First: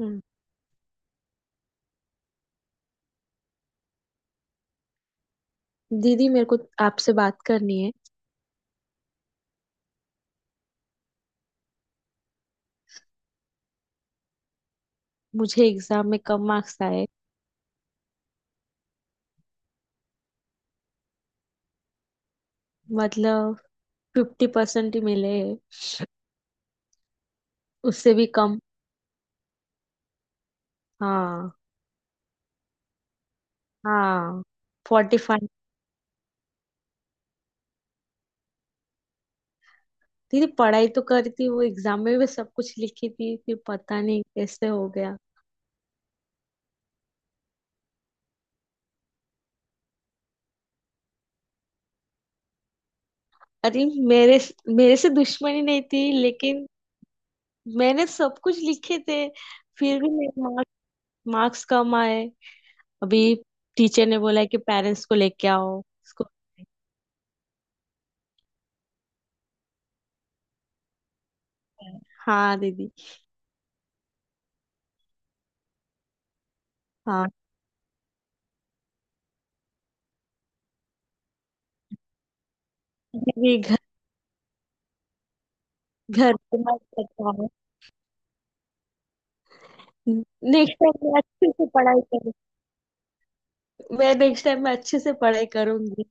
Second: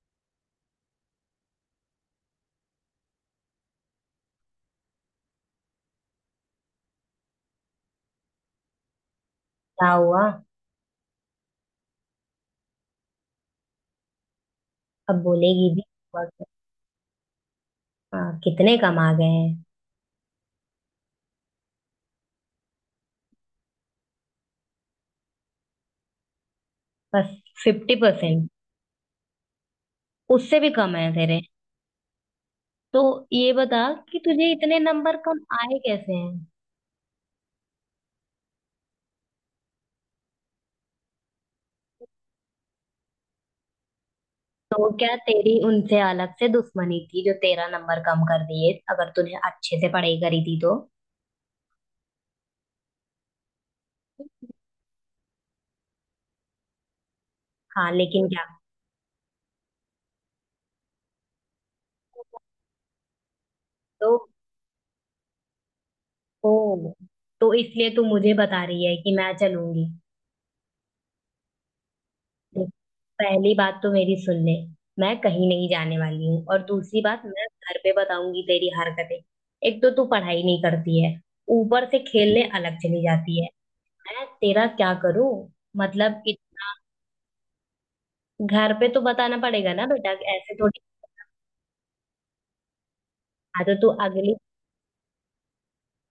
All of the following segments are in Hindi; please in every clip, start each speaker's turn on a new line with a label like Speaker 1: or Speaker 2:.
Speaker 1: हम्म। दीदी मेरे को आपसे बात करनी है।
Speaker 2: क्या हुआ। अब
Speaker 1: मुझे
Speaker 2: बोलेगी भी।
Speaker 1: एग्जाम में
Speaker 2: हुआ
Speaker 1: कम
Speaker 2: क्या?
Speaker 1: मार्क्स आए।
Speaker 2: हाँ, कितने कम आ गए हैं।
Speaker 1: मतलब 50% ही मिले।
Speaker 2: बस फिफ्टी
Speaker 1: उससे भी
Speaker 2: परसेंट
Speaker 1: कम।
Speaker 2: उससे भी कम है तेरे।
Speaker 1: हाँ।
Speaker 2: तो ये बता कि
Speaker 1: हाँ।
Speaker 2: तुझे इतने नंबर
Speaker 1: फोर्टी
Speaker 2: कम
Speaker 1: फाइव
Speaker 2: आए कैसे हैं।
Speaker 1: दीदी, पढ़ाई तो करी थी, वो एग्जाम में भी सब कुछ लिखी थी, फिर पता नहीं कैसे
Speaker 2: तो
Speaker 1: हो
Speaker 2: क्या
Speaker 1: गया।
Speaker 2: तेरी उनसे अलग से दुश्मनी थी जो तेरा नंबर कम कर दिए, अगर तूने अच्छे से पढ़ाई करी थी तो।
Speaker 1: अरे मेरे मेरे से दुश्मनी नहीं थी, लेकिन
Speaker 2: हाँ
Speaker 1: मैंने
Speaker 2: लेकिन
Speaker 1: सब
Speaker 2: क्या।
Speaker 1: कुछ लिखे थे, फिर भी मेरे मार्क्स मार्क्स कम आए। अभी टीचर
Speaker 2: तो
Speaker 1: ने बोला है कि पेरेंट्स को लेके आओ स्कूल।
Speaker 2: ओ, तो इसलिए तू मुझे बता रही है कि मैं चलूंगी।
Speaker 1: हाँ
Speaker 2: देख,
Speaker 1: दीदी।
Speaker 2: पहली बात तो मेरी सुन ले, मैं कहीं नहीं जाने वाली हूँ और दूसरी बात
Speaker 1: हाँ
Speaker 2: मैं घर पे बताऊंगी तेरी हरकतें। एक तो तू पढ़ाई नहीं करती है, ऊपर से खेलने अलग चली जाती है।
Speaker 1: जी। घर
Speaker 2: मैं तेरा क्या करूं। मतलब
Speaker 1: घर
Speaker 2: कि
Speaker 1: पे मत बताओ।
Speaker 2: घर पे तो बताना पड़ेगा ना बेटा, ऐसे
Speaker 1: नेक्स्ट
Speaker 2: थोड़ी।
Speaker 1: टाइम मैं अच्छे से पढ़ाई करूंगी।
Speaker 2: हाँ तो तू
Speaker 1: मैं
Speaker 2: अगली।
Speaker 1: नेक्स्ट टाइम मैं अच्छे से पढ़ाई करूंगी।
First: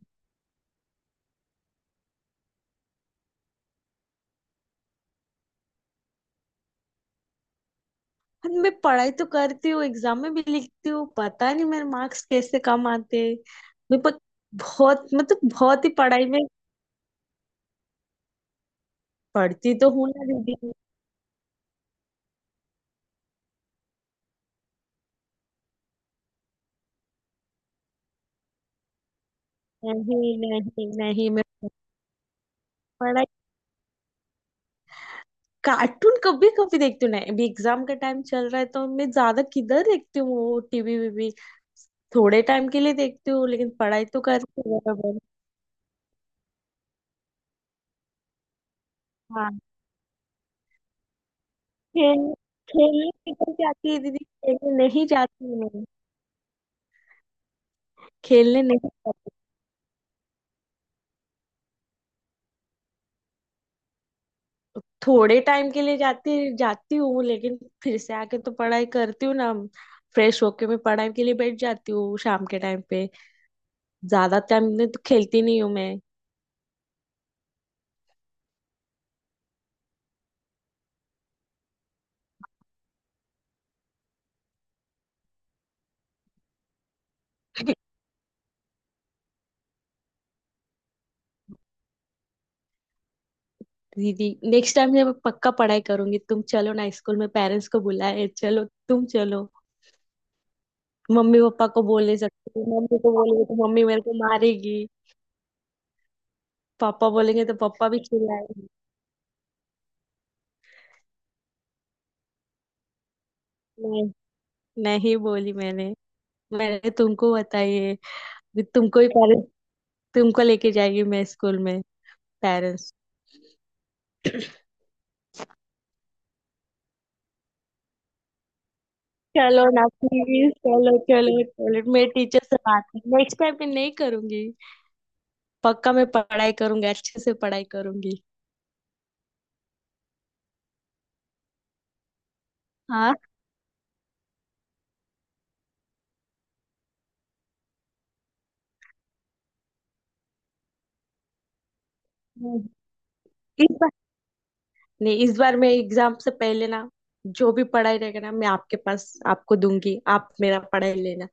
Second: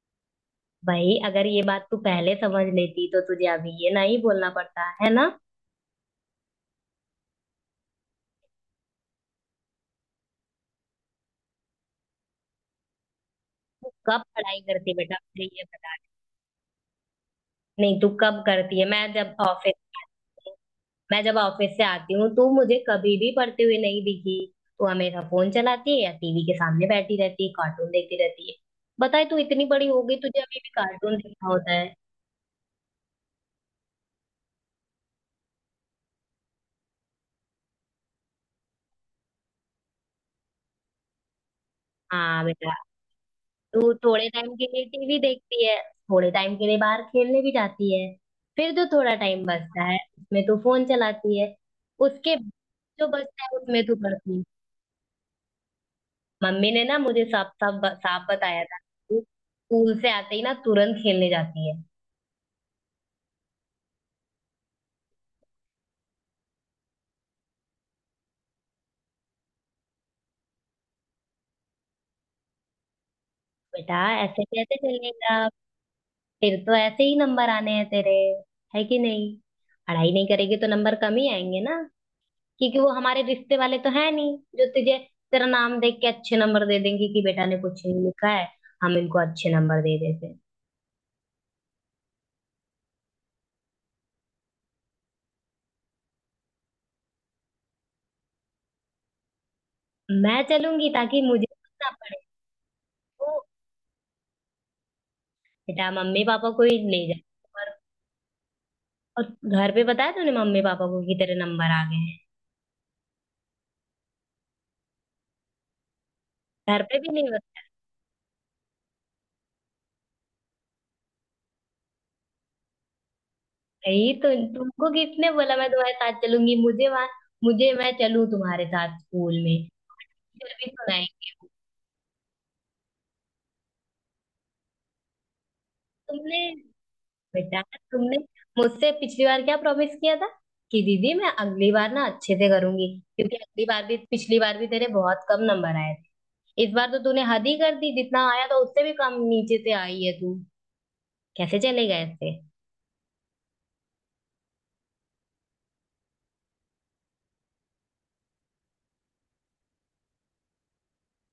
Speaker 2: भाई अगर ये बात तू पहले समझ लेती तो तुझे अभी ये नहीं बोलना पड़ता है ना।
Speaker 1: और मैं पढ़ाई तो करती हूँ, एग्जाम में भी लिखती हूँ, पता नहीं मेरे मार्क्स कैसे कम आते हैं।
Speaker 2: तू
Speaker 1: मैं पर
Speaker 2: कब पढ़ाई करती है
Speaker 1: बहुत,
Speaker 2: बेटा, मुझे
Speaker 1: मतलब,
Speaker 2: ये
Speaker 1: बहुत ही
Speaker 2: बता।
Speaker 1: पढ़ाई में।
Speaker 2: नहीं तू कब करती है, मैं जब ऑफिस।
Speaker 1: पढ़ती तो हूँ ना दीदी।
Speaker 2: मैं जब ऑफिस से आती हूँ तू मुझे कभी भी पढ़ते हुए नहीं दिखी। तू हमेशा फोन चलाती है या टीवी के सामने बैठी रहती है, कार्टून देखती रहती है। बताए तू इतनी बड़ी हो गई,
Speaker 1: नहीं,
Speaker 2: तुझे अभी भी
Speaker 1: नहीं,
Speaker 2: कार्टून
Speaker 1: नहीं, मैं
Speaker 2: देखना होता है।
Speaker 1: पढ़ाई, कार्टून कभी कभी देखती हूँ ना। अभी एग्जाम का टाइम चल रहा है तो मैं ज्यादा किधर देखती हूँ टीवी वीवी। थोड़े
Speaker 2: हाँ
Speaker 1: टाइम
Speaker 2: बेटा।
Speaker 1: के लिए देखती हूँ, लेकिन
Speaker 2: तू
Speaker 1: पढ़ाई तो
Speaker 2: थोड़े टाइम
Speaker 1: करती
Speaker 2: के लिए टीवी
Speaker 1: हूँ।
Speaker 2: देखती है, थोड़े टाइम के लिए बाहर खेलने भी जाती है, फिर जो थोड़ा टाइम
Speaker 1: हाँ,
Speaker 2: बचता है उसमें तू फोन चलाती है।
Speaker 1: खेल
Speaker 2: उसके बाद जो
Speaker 1: खेलने
Speaker 2: बचता
Speaker 1: निकल
Speaker 2: है उसमें
Speaker 1: जाती
Speaker 2: तू
Speaker 1: है दीदी।
Speaker 2: पढ़ती है।
Speaker 1: खेलने नहीं जाती हूँ मैं,
Speaker 2: मम्मी ने ना मुझे साफ साफ साफ
Speaker 1: खेलने
Speaker 2: बताया था,
Speaker 1: नहीं
Speaker 2: तू
Speaker 1: जाती
Speaker 2: स्कूल से आते ही ना तुरंत खेलने जाती है।
Speaker 1: हूँ। थोड़े टाइम के लिए जाती जाती हूँ, लेकिन फिर से आके तो पढ़ाई करती हूँ ना। फ्रेश होके मैं पढ़ाई के लिए बैठ जाती हूँ शाम के टाइम पे।
Speaker 2: बेटा
Speaker 1: ज्यादा
Speaker 2: ऐसे
Speaker 1: टाइम
Speaker 2: कैसे
Speaker 1: में तो खेलती
Speaker 2: चलेगा,
Speaker 1: नहीं हूँ मैं।
Speaker 2: फिर तो ऐसे ही नंबर आने हैं तेरे, है कि नहीं। पढ़ाई नहीं करेगी तो नंबर कम ही आएंगे ना, क्योंकि वो हमारे रिश्ते वाले तो है नहीं जो तुझे तेरा नाम देख के अच्छे नंबर दे देंगे कि बेटा ने कुछ नहीं लिखा है, हम इनको अच्छे नंबर दे देते हैं।
Speaker 1: दीदी, नेक्स्ट टाइम से मैं पक्का पढ़ाई करूंगी। तुम चलो ना स्कूल में, पेरेंट्स को बुलाए। चलो तुम, चलो।
Speaker 2: मैं चलूंगी ताकि
Speaker 1: मम्मी
Speaker 2: मुझे
Speaker 1: पापा को
Speaker 2: ना
Speaker 1: बोल
Speaker 2: पड़े।
Speaker 1: नहीं सकती। मम्मी को
Speaker 2: तो
Speaker 1: बोलेंगे तो मम्मी मेरे को मारेगी।
Speaker 2: बेटा मम्मी पापा को ही ले
Speaker 1: पापा
Speaker 2: जाए।
Speaker 1: बोलेंगे तो
Speaker 2: और
Speaker 1: पापा भी चिल्लाएंगे।
Speaker 2: और घर पे बताया तूने मम्मी पापा को कि तेरे नंबर आ गए हैं।
Speaker 1: नहीं बोली मैंने
Speaker 2: घर
Speaker 1: मैंने
Speaker 2: पे भी नहीं।
Speaker 1: तुमको बताई है कि तुमको ही पेरेंट्स, तुमको लेके जाएगी मैं स्कूल में पेरेंट्स।
Speaker 2: नहीं तो तुमको किसने बोला मैं तुम्हारे साथ चलूंगी, मुझे वहां। मुझे मैं चलूं तुम्हारे साथ स्कूल में।
Speaker 1: चलो ना, प्लीज,
Speaker 2: फिर भी
Speaker 1: चलो,
Speaker 2: सुनाई।
Speaker 1: चलो, चलो। मैं टीचर से बात। नेक्स्ट टाइम मैं नहीं करूंगी, पक्का मैं
Speaker 2: तुमने
Speaker 1: पढ़ाई करूंगी, अच्छे से
Speaker 2: बेटा,
Speaker 1: पढ़ाई
Speaker 2: तुमने
Speaker 1: करूंगी।
Speaker 2: मुझसे पिछली बार क्या प्रॉमिस किया था कि दीदी मैं अगली बार ना अच्छे से करूंगी।
Speaker 1: हाँ।
Speaker 2: क्योंकि अगली बार भी पिछली बार भी तेरे बहुत कम नंबर आए थे, इस बार तो तूने हद ही कर दी, जितना आया था उससे भी कम नीचे से आई है तू। कैसे चलेगा ऐसे।
Speaker 1: इस बार नहीं, इस बार मैं एग्जाम से पहले ना, जो भी पढ़ाई रहेगा ना मैं आपके पास आपको दूंगी, आप मेरा पढ़ाई लेना।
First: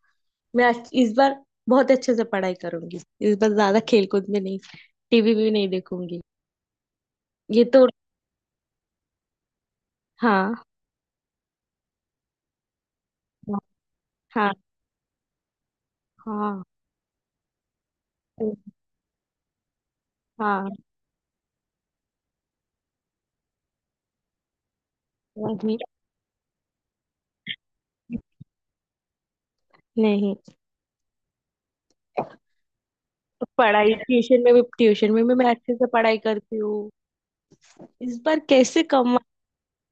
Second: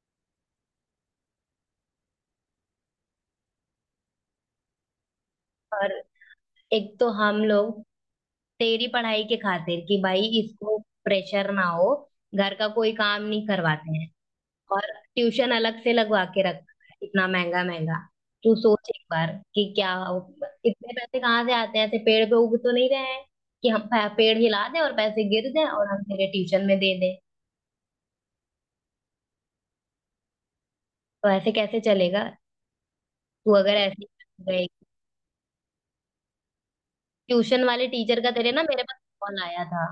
Speaker 1: इस बार बहुत अच्छे से पढ़ाई करूंगी। इस बार ज्यादा खेलकूद में नहीं, टीवी भी नहीं
Speaker 2: और
Speaker 1: देखूंगी।
Speaker 2: एक तो हम
Speaker 1: ये
Speaker 2: लोग
Speaker 1: तो।
Speaker 2: तेरी पढ़ाई के खातिर कि भाई
Speaker 1: हाँ,
Speaker 2: इसको प्रेशर ना हो, घर का कोई काम नहीं करवाते हैं।
Speaker 1: हाँ,
Speaker 2: और ट्यूशन अलग से लगवा के
Speaker 1: हाँ,
Speaker 2: रखना है इतना महंगा महंगा। तू सोच एक बार कि क्या
Speaker 1: हाँ।
Speaker 2: इतने पैसे कहाँ से आते हैं, ऐसे पेड़ पे उग तो नहीं रहे हैं कि पेड़ हिला दें और पैसे गिर जाएं
Speaker 1: वही।
Speaker 2: और हम तेरे ट्यूशन में दे दें।
Speaker 1: नहीं।
Speaker 2: तो ऐसे कैसे चलेगा। तू अगर
Speaker 1: पढ़ाई,
Speaker 2: ऐसे ही
Speaker 1: ट्यूशन में भी
Speaker 2: गए।
Speaker 1: ट्यूशन में भी मैं अच्छे से पढ़ाई करती हूँ।
Speaker 2: ट्यूशन वाले टीचर
Speaker 1: इस
Speaker 2: का
Speaker 1: बार
Speaker 2: तेरे ना मेरे
Speaker 1: कैसे
Speaker 2: पास
Speaker 1: कमाऊँ
Speaker 2: कॉल आया था।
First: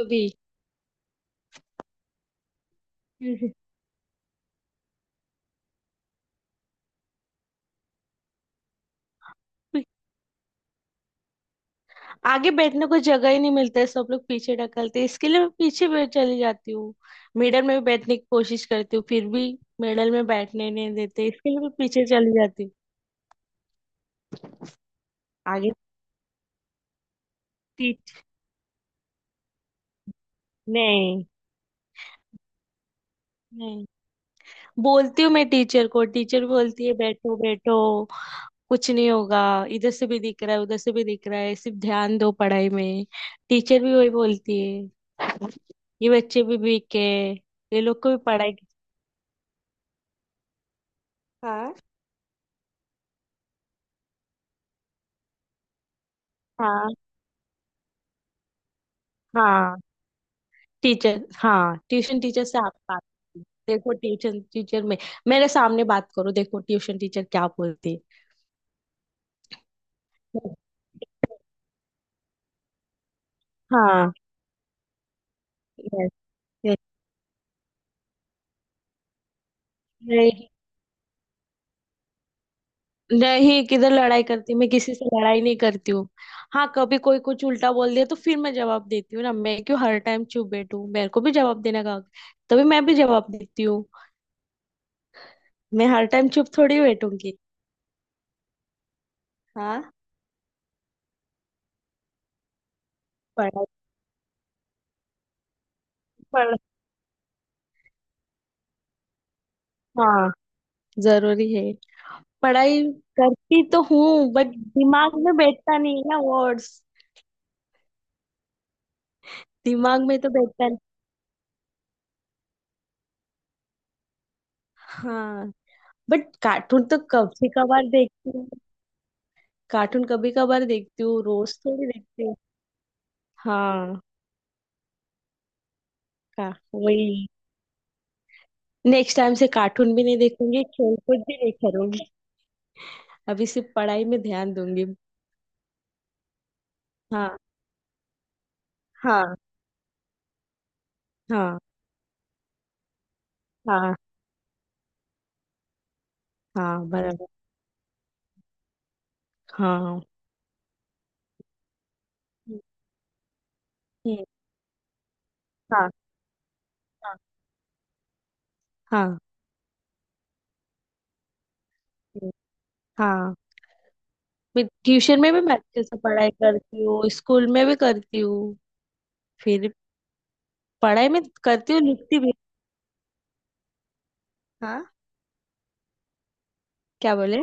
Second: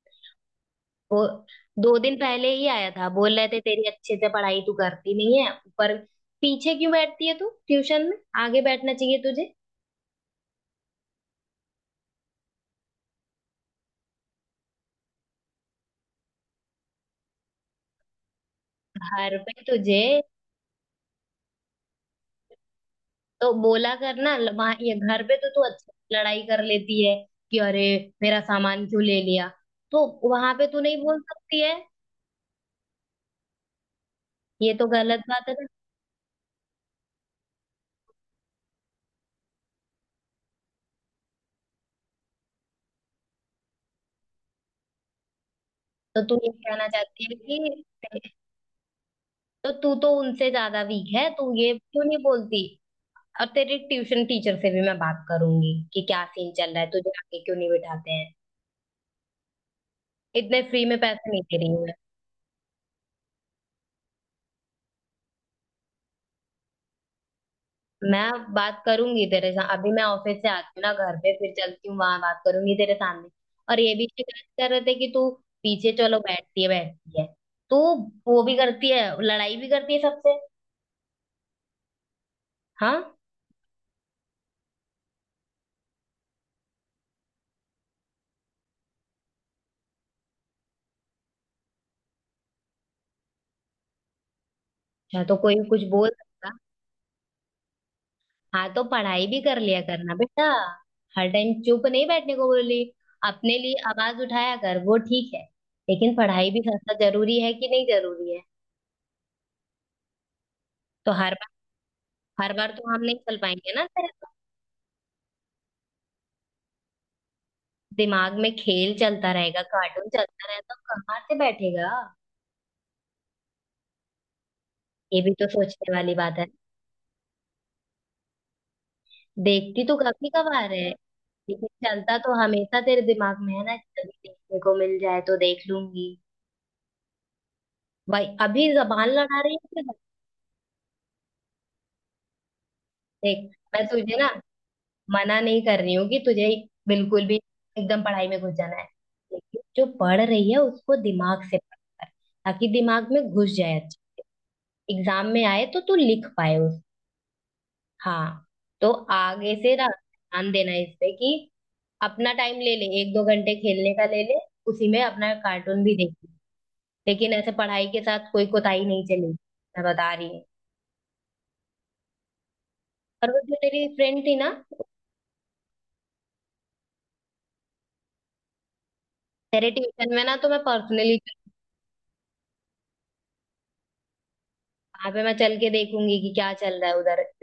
Speaker 1: अभी।
Speaker 2: वो 2 दिन पहले ही आया था, बोल रहे थे तेरी अच्छे से पढ़ाई तू करती नहीं है ऊपर। पीछे क्यों बैठती है तू ट्यूशन में, आगे बैठना चाहिए तुझे।
Speaker 1: आगे बैठने को जगह ही नहीं मिलता है, सब लोग पीछे ढकलते हैं। इसके लिए मैं पीछे बैठ चली जाती हूँ। मिडल में भी बैठने की कोशिश करती हूँ, फिर
Speaker 2: घर
Speaker 1: भी
Speaker 2: पे तुझे
Speaker 1: मिडल में बैठने नहीं देते। इसके लिए मैं पीछे चली जाती हूँ।
Speaker 2: तो बोला करना वहाँ, ये घर पे तो तू
Speaker 1: आगे।
Speaker 2: अच्छे से लड़ाई कर लेती है कि अरे
Speaker 1: टीच
Speaker 2: मेरा सामान क्यों ले लिया, तो वहां पे तू नहीं बोल
Speaker 1: नहीं,
Speaker 2: सकती है।
Speaker 1: नहीं,
Speaker 2: ये तो गलत
Speaker 1: बोलती हूँ
Speaker 2: बात
Speaker 1: मैं
Speaker 2: है ना।
Speaker 1: टीचर को, टीचर बोलती है बैठो, बैठो, कुछ नहीं होगा, इधर से भी दिख रहा है उधर से भी दिख रहा है, सिर्फ ध्यान दो पढ़ाई में। टीचर भी वही बोलती है, ये
Speaker 2: तो तू
Speaker 1: बच्चे
Speaker 2: ये
Speaker 1: भी
Speaker 2: कहना
Speaker 1: वीक है,
Speaker 2: चाहती है कि
Speaker 1: ये लोग को भी पढ़ाई की-।
Speaker 2: तो तू तो उनसे ज्यादा वीक है, तू ये
Speaker 1: हाँ,
Speaker 2: क्यों नहीं बोलती। और तेरे ट्यूशन टीचर से भी मैं बात करूंगी कि क्या सीन चल रहा है,
Speaker 1: हाँ,
Speaker 2: तुझे आगे क्यों नहीं बिठाते हैं,
Speaker 1: हाँ।
Speaker 2: इतने फ्री में
Speaker 1: टीचर,
Speaker 2: पैसे नहीं दे
Speaker 1: हाँ,
Speaker 2: रही।
Speaker 1: ट्यूशन टीचर से आप बात कीजिए। देखो ट्यूशन टीचर में, मेरे सामने बात करो, देखो ट्यूशन टीचर क्या बोलती
Speaker 2: मैं बात करूंगी तेरे साथ, अभी मैं ऑफिस
Speaker 1: है।
Speaker 2: से आती हूँ ना, घर पे फिर चलती हूँ, वहां बात करूंगी तेरे सामने। और ये भी
Speaker 1: हाँ।
Speaker 2: शिकायत कर रहे थे कि तू पीछे चलो बैठती है बैठती है, तू वो भी करती है, लड़ाई भी करती है सबसे।
Speaker 1: यस।
Speaker 2: हाँ।
Speaker 1: नहीं, किधर लड़ाई करती, मैं किसी से लड़ाई नहीं करती हूँ। हाँ, कभी कोई कुछ उल्टा बोल दिया तो फिर मैं जवाब देती हूँ ना। मैं क्यों हर टाइम चुप बैठूं, मेरे को भी जवाब देने का हक-। तभी मैं भी जवाब देती हूँ।
Speaker 2: अच्छा तो कोई कुछ
Speaker 1: मैं हर
Speaker 2: बोल
Speaker 1: टाइम चुप
Speaker 2: सकता।
Speaker 1: थोड़ी बैठूंगी।
Speaker 2: हाँ तो पढ़ाई भी कर लिया
Speaker 1: हाँ।
Speaker 2: करना बेटा, हर टाइम चुप नहीं बैठने को बोली, अपने
Speaker 1: पढ़ाई।
Speaker 2: लिए आवाज उठाया कर वो ठीक है। लेकिन पढ़ाई
Speaker 1: पढ़
Speaker 2: भी करना जरूरी है कि नहीं, जरूरी है।
Speaker 1: हाँ,
Speaker 2: तो
Speaker 1: जरूरी है।
Speaker 2: हर बार
Speaker 1: पढ़ाई
Speaker 2: तो हम नहीं चल
Speaker 1: करती
Speaker 2: पाएंगे
Speaker 1: तो
Speaker 2: ना तेरे।
Speaker 1: हूँ बट दिमाग में बैठता नहीं है ना, वर्ड्स
Speaker 2: दिमाग में खेल चलता रहेगा
Speaker 1: दिमाग
Speaker 2: कार्टून
Speaker 1: में तो
Speaker 2: चलता
Speaker 1: बैठता
Speaker 2: रहेगा
Speaker 1: नहीं।
Speaker 2: तो कहाँ से बैठेगा, ये भी
Speaker 1: हाँ।
Speaker 2: तो सोचने वाली
Speaker 1: बट
Speaker 2: बात है।
Speaker 1: कार्टून तो कभी कभार देखती हूँ,
Speaker 2: देखती तो
Speaker 1: कार्टून
Speaker 2: काफी
Speaker 1: कभी कभार
Speaker 2: कभार है,
Speaker 1: देखती हूँ, रोज
Speaker 2: लेकिन
Speaker 1: थोड़ी
Speaker 2: चलता
Speaker 1: देखती हूँ।
Speaker 2: तो हमेशा तेरे दिमाग में है ना कि
Speaker 1: हाँ।
Speaker 2: कभी देखने को मिल जाए तो देख लूंगी।
Speaker 1: का वही।
Speaker 2: भाई अभी जबान
Speaker 1: नेक्स्ट टाइम
Speaker 2: लड़ा
Speaker 1: से
Speaker 2: रही है
Speaker 1: कार्टून
Speaker 2: तेरे?
Speaker 1: भी नहीं देखूंगी, खेलकूद भी नहीं करूंगी, अभी
Speaker 2: देख,
Speaker 1: सिर्फ
Speaker 2: मैं
Speaker 1: पढ़ाई
Speaker 2: तुझे
Speaker 1: में
Speaker 2: ना
Speaker 1: ध्यान दूंगी।
Speaker 2: मना नहीं कर रही हूँ कि तुझे बिल्कुल भी
Speaker 1: हाँ।
Speaker 2: एकदम पढ़ाई में घुस जाना है,
Speaker 1: हाँ।
Speaker 2: लेकिन जो पढ़ रही है उसको दिमाग से
Speaker 1: हाँ।
Speaker 2: पढ़ कर, ताकि दिमाग में घुस जाए।
Speaker 1: हाँ।
Speaker 2: अच्छा, एग्जाम में आए तो तू लिख पाए।
Speaker 1: हाँ बराबर।
Speaker 2: हाँ, तो आगे से ना
Speaker 1: हाँ।
Speaker 2: ध्यान देना इस पे कि अपना टाइम
Speaker 1: हम्म।
Speaker 2: ले ले, एक दो घंटे खेलने का ले
Speaker 1: हम्म।
Speaker 2: ले, उसी में अपना कार्टून
Speaker 1: हाँ।
Speaker 2: भी देख ले।
Speaker 1: हाँ।
Speaker 2: लेकिन ऐसे पढ़ाई के साथ कोई कोताही नहीं
Speaker 1: हाँ।
Speaker 2: चलेगी, मैं बता रही हूँ।
Speaker 1: हम्म।
Speaker 2: और
Speaker 1: हाँ।
Speaker 2: वो जो मेरी फ्रेंड थी ना,
Speaker 1: मैं ट्यूशन में भी मैं अच्छे से पढ़ाई करती हूँ, स्कूल में भी करती हूँ,
Speaker 2: मेरे
Speaker 1: फिर
Speaker 2: ट्यूशन में ना तो मैं
Speaker 1: पढ़ाई
Speaker 2: पर्सनली
Speaker 1: में करती हूँ, लिखती भी। हाँ।
Speaker 2: वहां पे मैं चल के देखूंगी कि क्या चल रहा है
Speaker 1: क्या
Speaker 2: उधर।
Speaker 1: बोले।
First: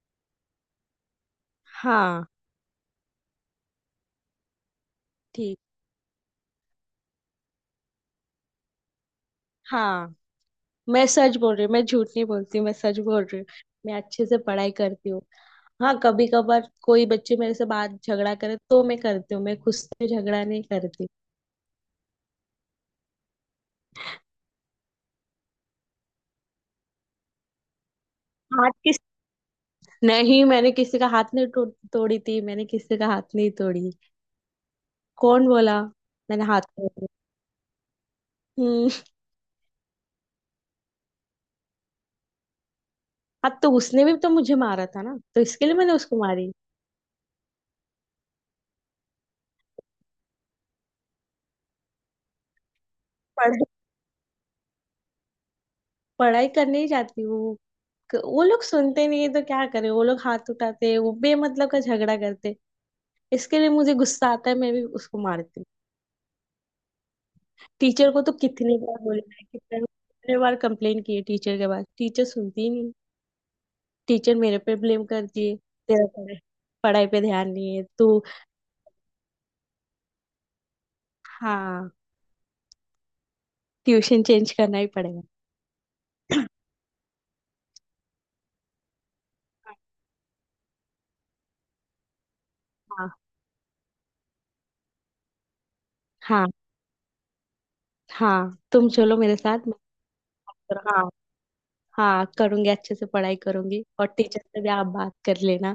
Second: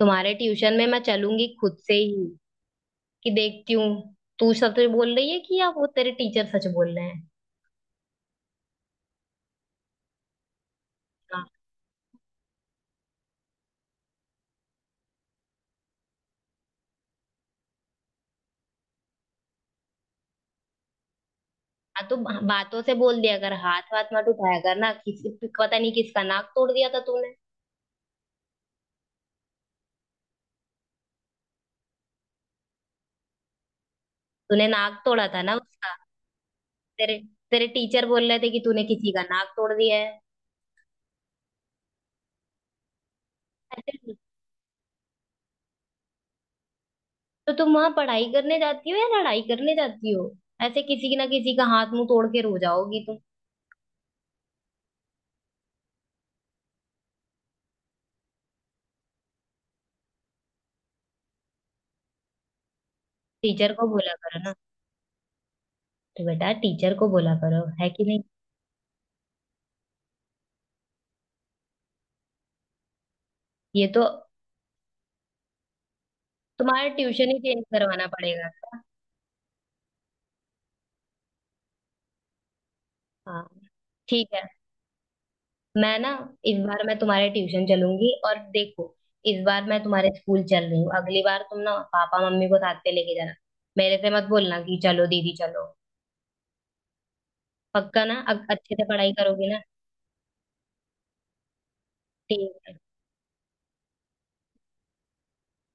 Speaker 2: तुम्हारे ट्यूशन में मैं चलूंगी खुद से ही
Speaker 1: हाँ।
Speaker 2: कि देखती हूँ तू सच बोल रही है
Speaker 1: ठीक।
Speaker 2: कि या वो तेरे टीचर सच बोल रहे हैं।
Speaker 1: हाँ। मैं सच बोल
Speaker 2: हाँ।
Speaker 1: रही हूँ, मैं झूठ नहीं बोलती, मैं सच बोल रही हूँ। मैं अच्छे से पढ़ाई करती हूँ। हाँ, कभी कभार कोई बच्चे मेरे से बात झगड़ा करे तो मैं करती हूँ, मैं खुद से झगड़ा नहीं करती।
Speaker 2: हाँ तो बातों से बोल दिया कर, हाथ वाथ मत उठाया कर ना किसी। पता नहीं किसका नाक तोड़ दिया था तूने।
Speaker 1: हाथ किस। नहीं, मैंने किसी का हाथ नहीं तोड़ी थी। मैंने किसी का हाथ नहीं तोड़ी।
Speaker 2: तूने नाक तोड़ा था
Speaker 1: कौन
Speaker 2: ना
Speaker 1: बोला?
Speaker 2: उसका।
Speaker 1: मैंने हाथ तोड़ी?
Speaker 2: तेरे तेरे टीचर बोल रहे थे कि तूने
Speaker 1: हम्म।
Speaker 2: किसी का नाक तोड़ दिया है।
Speaker 1: अब तो उसने
Speaker 2: ऐसे
Speaker 1: भी तो मुझे मारा था ना, तो इसके लिए मैंने उसको मारी।
Speaker 2: तो तुम वहां पढ़ाई करने जाती हो या लड़ाई करने जाती हो, ऐसे किसी ना किसी का हाथ मुंह तोड़ के रो जाओगी तुम।
Speaker 1: पढ़, पढ़ाई करने ही जाती हूँ। वो लोग सुनते नहीं है तो क्या करे, वो लोग हाथ उठाते, वो बेमतलब का झगड़ा करते, इसके लिए
Speaker 2: टीचर को
Speaker 1: मुझे
Speaker 2: बोला
Speaker 1: गुस्सा
Speaker 2: करो
Speaker 1: आता
Speaker 2: ना,
Speaker 1: है, मैं भी उसको मारती हूँ।
Speaker 2: तो बेटा टीचर को बोला करो, है कि
Speaker 1: टीचर को
Speaker 2: नहीं।
Speaker 1: तो कितनी बार बोला है, कितने कितने बार कंप्लेन की है टीचर के पास, टीचर सुनती ही नहीं।
Speaker 2: ये तो
Speaker 1: टीचर मेरे पे ब्लेम करती है, तेरा पढ़ाई
Speaker 2: तुम्हारा
Speaker 1: पढ़ाई पे
Speaker 2: ट्यूशन ही
Speaker 1: ध्यान
Speaker 2: चेंज
Speaker 1: नहीं है
Speaker 2: करवाना
Speaker 1: तू।
Speaker 2: पड़ेगा।
Speaker 1: हाँ।
Speaker 2: हाँ,
Speaker 1: ट्यूशन
Speaker 2: ठीक है,
Speaker 1: चेंज करना ही पड़ेगा।
Speaker 2: मैं ना इस बार मैं तुम्हारे ट्यूशन चलूंगी, और देखो, इस बार मैं तुम्हारे स्कूल चल रही हूँ, अगली बार तुम ना पापा मम्मी को साथ पे
Speaker 1: हाँ।
Speaker 2: लेके जाना, मेरे से मत बोलना कि चलो दीदी चलो।
Speaker 1: हाँ।
Speaker 2: पक्का ना,
Speaker 1: हाँ,
Speaker 2: अच्छे से
Speaker 1: तुम
Speaker 2: पढ़ाई
Speaker 1: चलो मेरे
Speaker 2: करोगी ना।
Speaker 1: साथ। मैं। हाँ। हाँ,
Speaker 2: ठीक
Speaker 1: करूंगी,
Speaker 2: है,
Speaker 1: अच्छे से पढ़ाई करूंगी। और टीचर से भी आप बात कर लेना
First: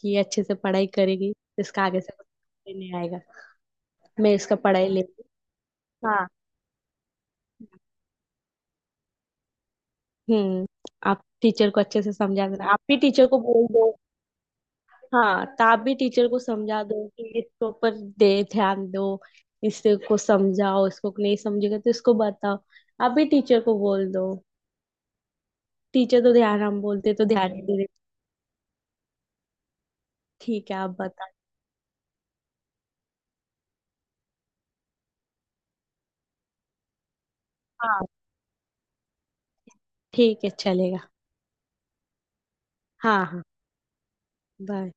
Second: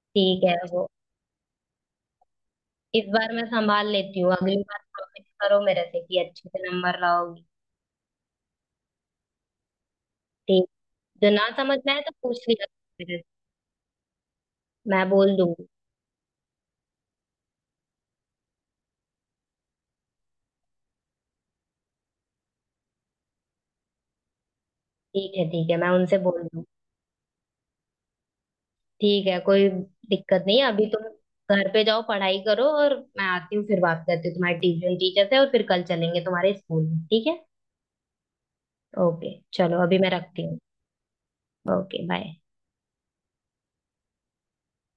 Speaker 1: कि ये अच्छे
Speaker 2: ठीक
Speaker 1: से
Speaker 2: है वो,
Speaker 1: पढ़ाई करेगी, इसका आगे से कुछ नहीं
Speaker 2: इस
Speaker 1: आएगा।
Speaker 2: बार मैं संभाल लेती हूँ,
Speaker 1: मैं
Speaker 2: अगली
Speaker 1: इसका
Speaker 2: बार
Speaker 1: पढ़ाई लेती
Speaker 2: प्रॉमिस करो मेरे से
Speaker 1: हूँ।
Speaker 2: कि
Speaker 1: हाँ।
Speaker 2: अच्छे से नंबर लाओगी।
Speaker 1: हम्म।
Speaker 2: ठीक।
Speaker 1: आप
Speaker 2: जो ना
Speaker 1: टीचर
Speaker 2: समझ
Speaker 1: को
Speaker 2: में आए
Speaker 1: अच्छे
Speaker 2: तो
Speaker 1: से
Speaker 2: पूछ
Speaker 1: समझा
Speaker 2: लिया
Speaker 1: देना, आप भी
Speaker 2: करो मेरे से।
Speaker 1: टीचर को बोल दो।
Speaker 2: मैं बोल
Speaker 1: हाँ, तो
Speaker 2: दूंगी।
Speaker 1: आप भी टीचर को समझा दो कि इसके ऊपर दे ध्यान दो, इससे को समझाओ, इसको नहीं समझेगा तो इसको बताओ, आप भी टीचर को बोल दो।
Speaker 2: ठीक है, ठीक है, मैं उनसे
Speaker 1: टीचर तो
Speaker 2: बोल
Speaker 1: ध्यान,
Speaker 2: दूंगी।
Speaker 1: हम बोलते तो ध्यान नहीं दे रहे।
Speaker 2: ठीक है कोई दिक्कत नहीं है,
Speaker 1: ठीक है,
Speaker 2: अभी
Speaker 1: आप
Speaker 2: तुम
Speaker 1: बता।
Speaker 2: घर पे जाओ पढ़ाई करो और मैं आती हूँ फिर बात करती हूँ तुम्हारे ट्यूशन टीचर से और फिर कल चलेंगे तुम्हारे स्कूल में, ठीक है।
Speaker 1: हाँ,
Speaker 2: ओके चलो अभी मैं
Speaker 1: ठीक
Speaker 2: रखती
Speaker 1: है,
Speaker 2: हूँ।
Speaker 1: चलेगा।
Speaker 2: Okay bye.
Speaker 1: हाँ। हाँ। बाय।